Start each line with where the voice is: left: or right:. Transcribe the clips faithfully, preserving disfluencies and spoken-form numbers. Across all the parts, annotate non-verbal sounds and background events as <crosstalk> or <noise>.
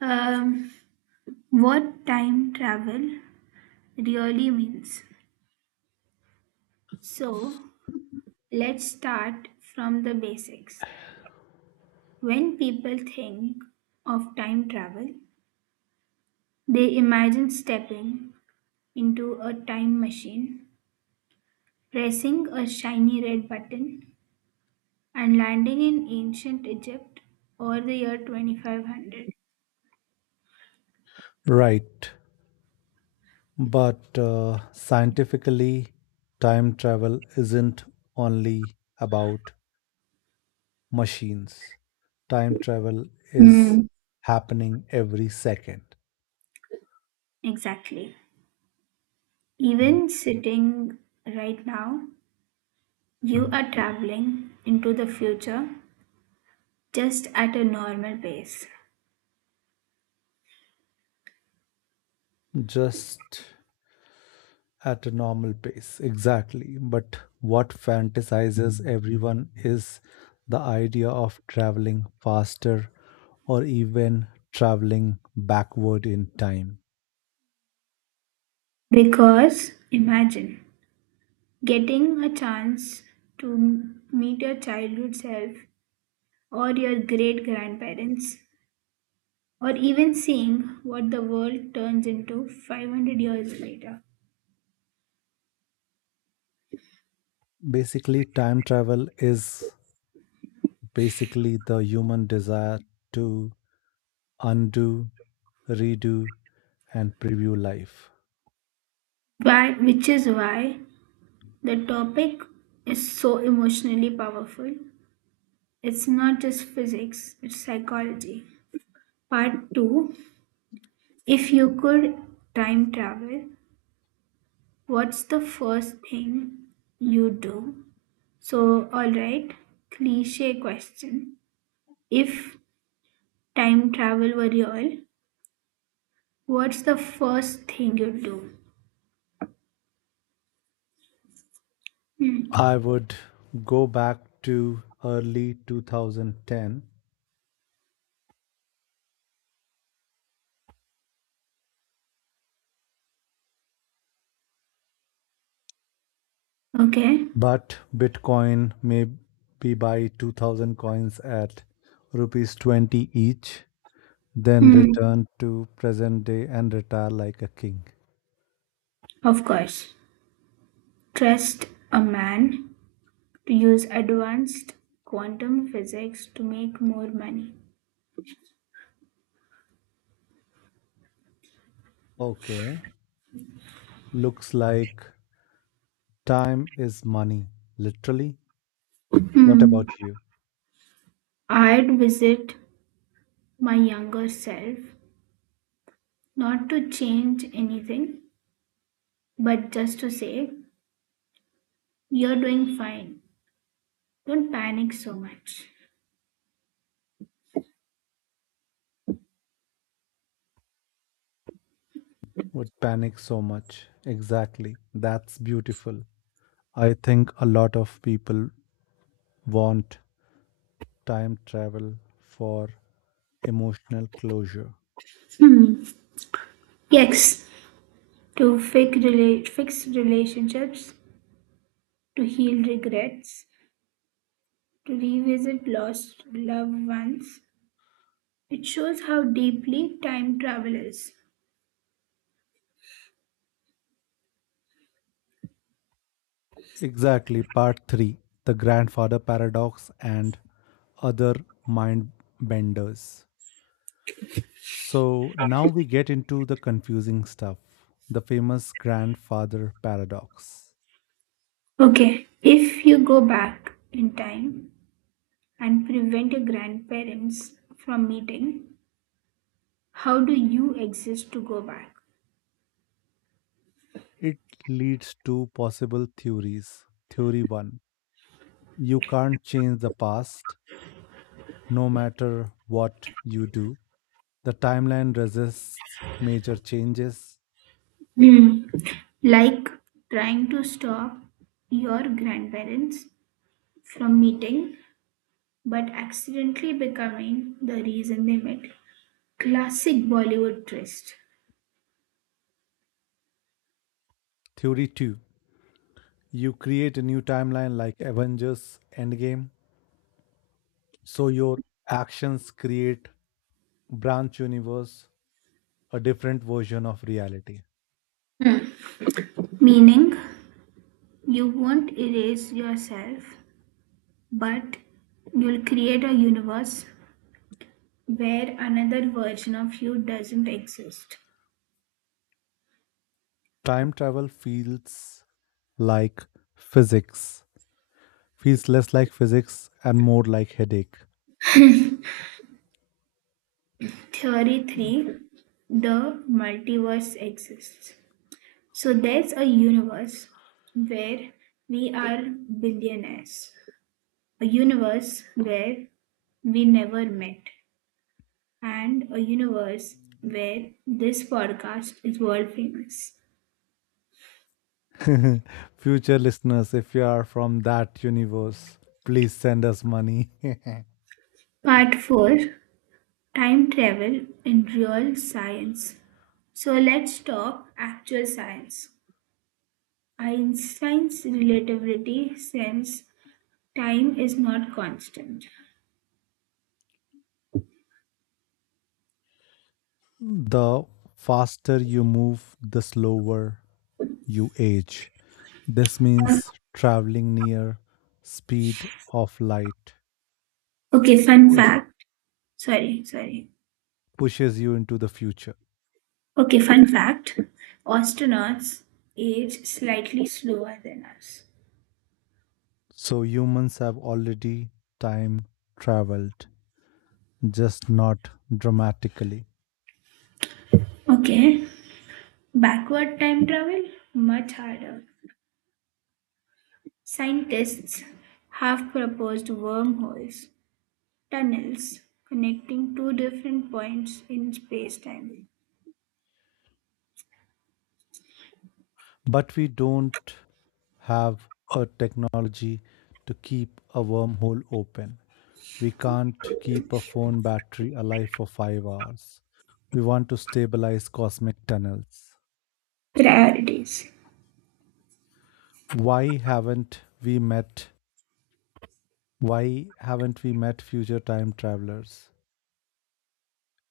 right: um, what time travel really means. So, let's start from the basics. When people think of time travel, they imagine stepping into a time machine, pressing a shiny red button, and landing in ancient Egypt or the year twenty five hundred.
left: Right. But uh, scientifically, time travel isn't only about machines. Time travel is
right: Hmm.
left: happening every second,
right: Exactly. Even sitting right now, you are traveling into the future just at a normal pace.
left: just at a normal pace. Exactly. But what fantasizes everyone is the idea of traveling faster or even traveling backward in time.
right: Because imagine getting a chance to m- meet your childhood self or your great grandparents, or even seeing what the world turns into five hundred years later.
left: Basically, time travel is basically the human desire to undo, redo, and preview life.
right: Why, which is why the topic is so emotionally powerful. It's not just physics, it's psychology. Part two. If you could time travel, what's the first thing you do? So, all right, cliche question. If time travel were real, what's the first thing you'd do? Hmm.
left: I would go back to early two thousand ten,
right: Okay.
left: but Bitcoin may be buy two thousand coins at rupees twenty each, then
right: Hmm.
left: return to present day and retire like a king.
right: Of course. Trust a man to use advanced quantum physics to make more money.
left: Okay, looks like time is money, literally. What
right: Hmm.
left: about you?
right: I'd visit my younger self, not to change anything, but just to say, you're doing fine. Don't panic so much.
left: Would panic so much. Exactly. That's beautiful. I think a lot of people want time travel for emotional closure.
right: Hmm. Yes, to fix, rela- fix relationships, to heal regrets, to revisit lost loved ones. It shows how deeply time travel is.
left: Exactly. Part three, the Grandfather Paradox and Other Mind Benders. So now we get into the confusing stuff, the famous grandfather paradox.
right: Okay, if you go back in time and prevent your grandparents from meeting, how do you exist to go back?
left: It leads to possible theories. Theory one, you can't change the past. No matter what you do, the timeline resists major changes.
right: Hmm. Like trying to stop your grandparents from meeting but accidentally becoming the reason they met. Classic Bollywood twist.
left: Theory two, you create a new timeline like Avengers Endgame, so your actions create branch universe, a different version of reality.
right: Meaning, you won't erase yourself, but you'll create a universe where another version of you doesn't exist.
left: Time travel feels like physics, feels less like physics and more like headache.
right: Theory three. The multiverse exists. So, there's a universe where we are billionaires, a universe where we never met, and a universe where this podcast is world famous.
left: <laughs> Future listeners, if you are from that universe, please send us money. <laughs>
right: Part four. Time travel in real science. So let's talk actual science. Einstein's relativity says time is not constant.
left: The faster you move, the slower you age. This means traveling near speed of light
right: Okay, fun
left: push,
right: fact. Sorry, sorry.
left: pushes you into the future.
right: Okay, fun fact. Astronauts age slightly slower than us.
left: So humans have already time traveled, just not dramatically.
right: Okay, backward time travel much harder. Scientists have proposed wormholes, tunnels connecting two different points in spacetime.
left: But we don't have a technology to keep a wormhole open. We can't keep a phone battery alive for five hours. We want to stabilize cosmic tunnels.
right: Priorities.
left: Why haven't we met? Why haven't we met future time travelers?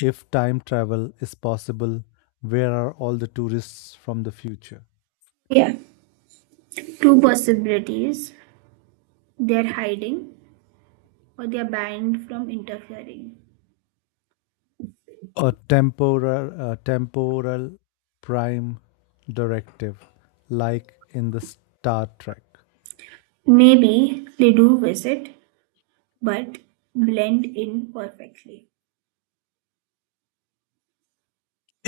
left: If time travel is possible, where are all the tourists from the future?
right: Yeah, two possibilities. They're hiding or they're banned from interfering.
left: A temporal, a temporal prime directive, like in the Star Trek.
right: Maybe they do visit, but blend in perfectly.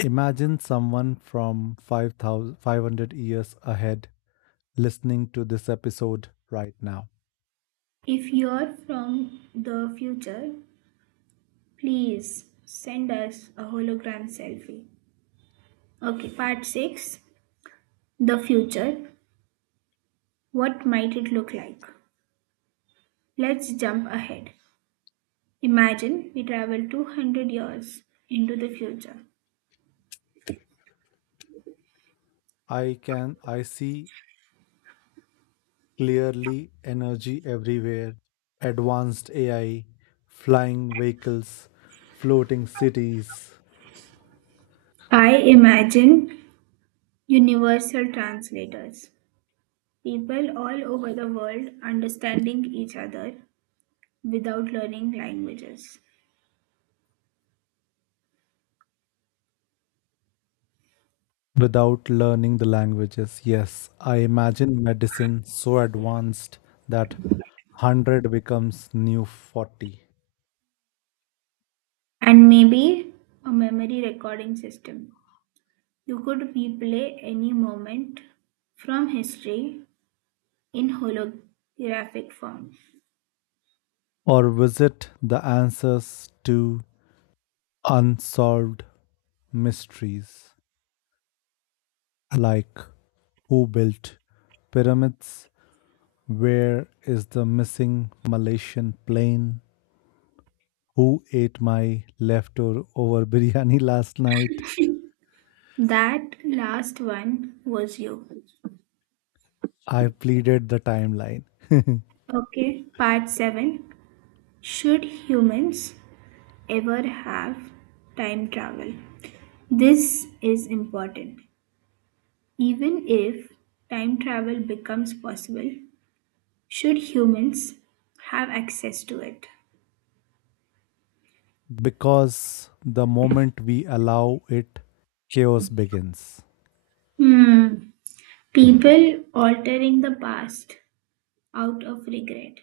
left: Imagine someone from five thousand five hundred years ahead listening to this episode right now.
right: If you're from the future, please send us a hologram selfie. Okay, part six. The future. What might it look like? Let's jump ahead. Imagine we travel two hundred years into the future.
left: I can I see clearly energy everywhere, advanced A I, flying vehicles, floating cities
right: I imagine universal translators, people all over the world understanding each other without learning languages,
left: without learning the languages. Yes, I imagine medicine so advanced that one hundred becomes new forty,
right: and maybe a memory recording system. You could replay any moment from history in holographic form.
left: or visit the answers to unsolved mysteries like who built pyramids. Where is the missing Malaysian plane? Who ate my leftover biryani <laughs> last night?
right: That last one was you.
left: I pleaded the timeline. <laughs>
right: Okay, part seven. Should humans ever have time travel? This is important. Even if time travel becomes possible, should humans have access to it?
left: Because the moment we allow it, chaos begins.
right: Hmm. People altering the past out of regret,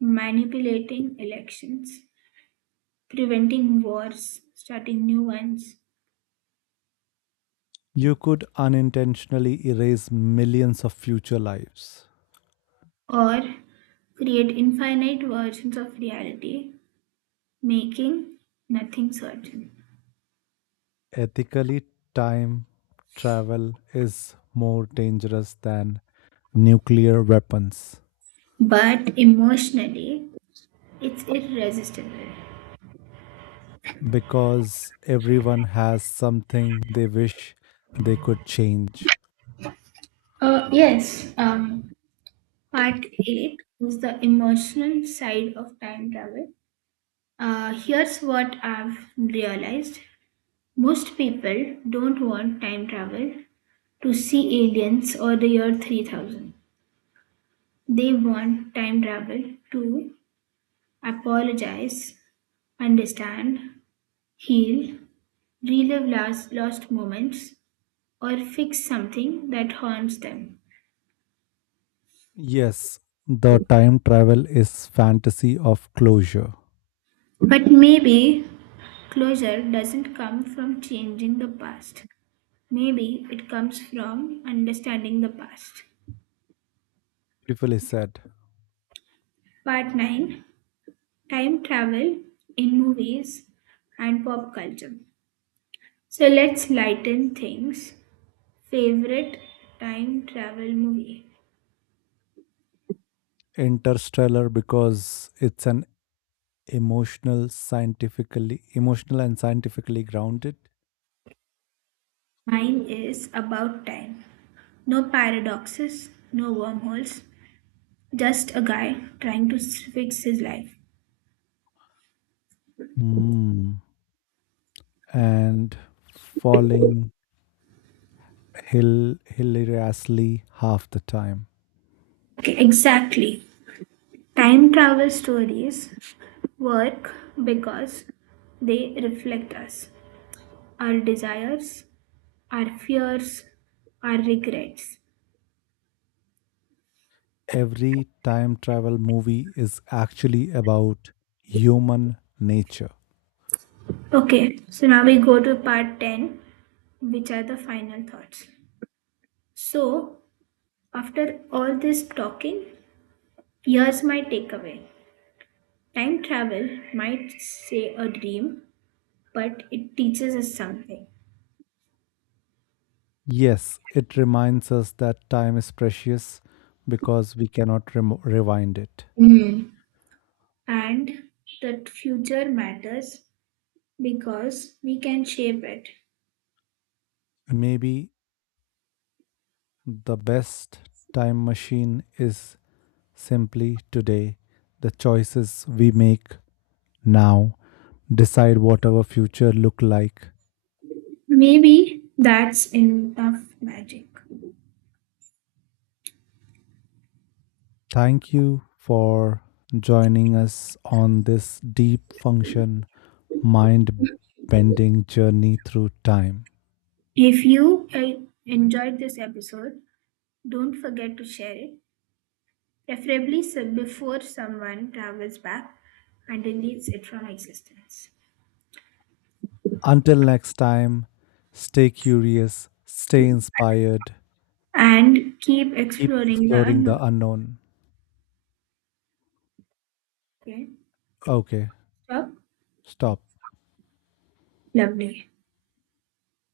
right: manipulating elections, preventing wars, starting new ones,
left: You could unintentionally erase millions of future lives.
right: or create infinite versions of reality making nothing certain.
left: Ethically, time travel is more dangerous than nuclear weapons.
right: But emotionally, it's irresistible.
left: Because everyone has something they wish they could change.
right: Uh, yes, um, part eight is the emotional side of time travel. Uh, here's what I've realized most people don't want time travel to see aliens or the year three thousand. They want time travel to apologize, understand, heal, relive last, lost moments, or fix something that harms them.
left: Yes, the time travel is fantasy of closure.
right: But maybe closure doesn't come from changing the past. Maybe it comes from understanding the past.
left: Beautifully said.
right: Part nine. Time travel in movies and pop culture. So let's lighten things. Favorite time travel movie?
left: Interstellar, because it's an emotional, scientifically emotional and scientifically grounded.
right: Mine is About Time. No paradoxes, no wormholes, just a guy trying to s- fix his life.
left: Mm. And falling hill hilariously half the time.
right: Okay, exactly. Time travel stories work because they reflect us, our desires, our fears, our regrets.
left: Every time travel movie is actually about human nature.
right: Okay, so now we go to part ten, which are the final thoughts. So, after all this talking, here's my takeaway. Time travel might say a dream, but it teaches us something.
left: Yes, it reminds us that time is precious because we cannot remo rewind it.
right: Hmm. And that future matters because we can shape it.
left: Maybe the best time machine is simply today. The choices we make now decide what our future look like.
right: Maybe that's enough magic.
left: Thank you for joining us on this deep function mind bending journey through time.
right: If you uh, enjoyed this episode, don't forget to share it, preferably so- before someone travels back and deletes it from existence.
left: Until next time, stay curious, stay inspired,
right: And keep
left: keep
right: exploring the
left: exploring the
right: unknown.
left: unknown.
right: Okay?
left: Okay,
right: Stop.
left: stop.
right: Lovely.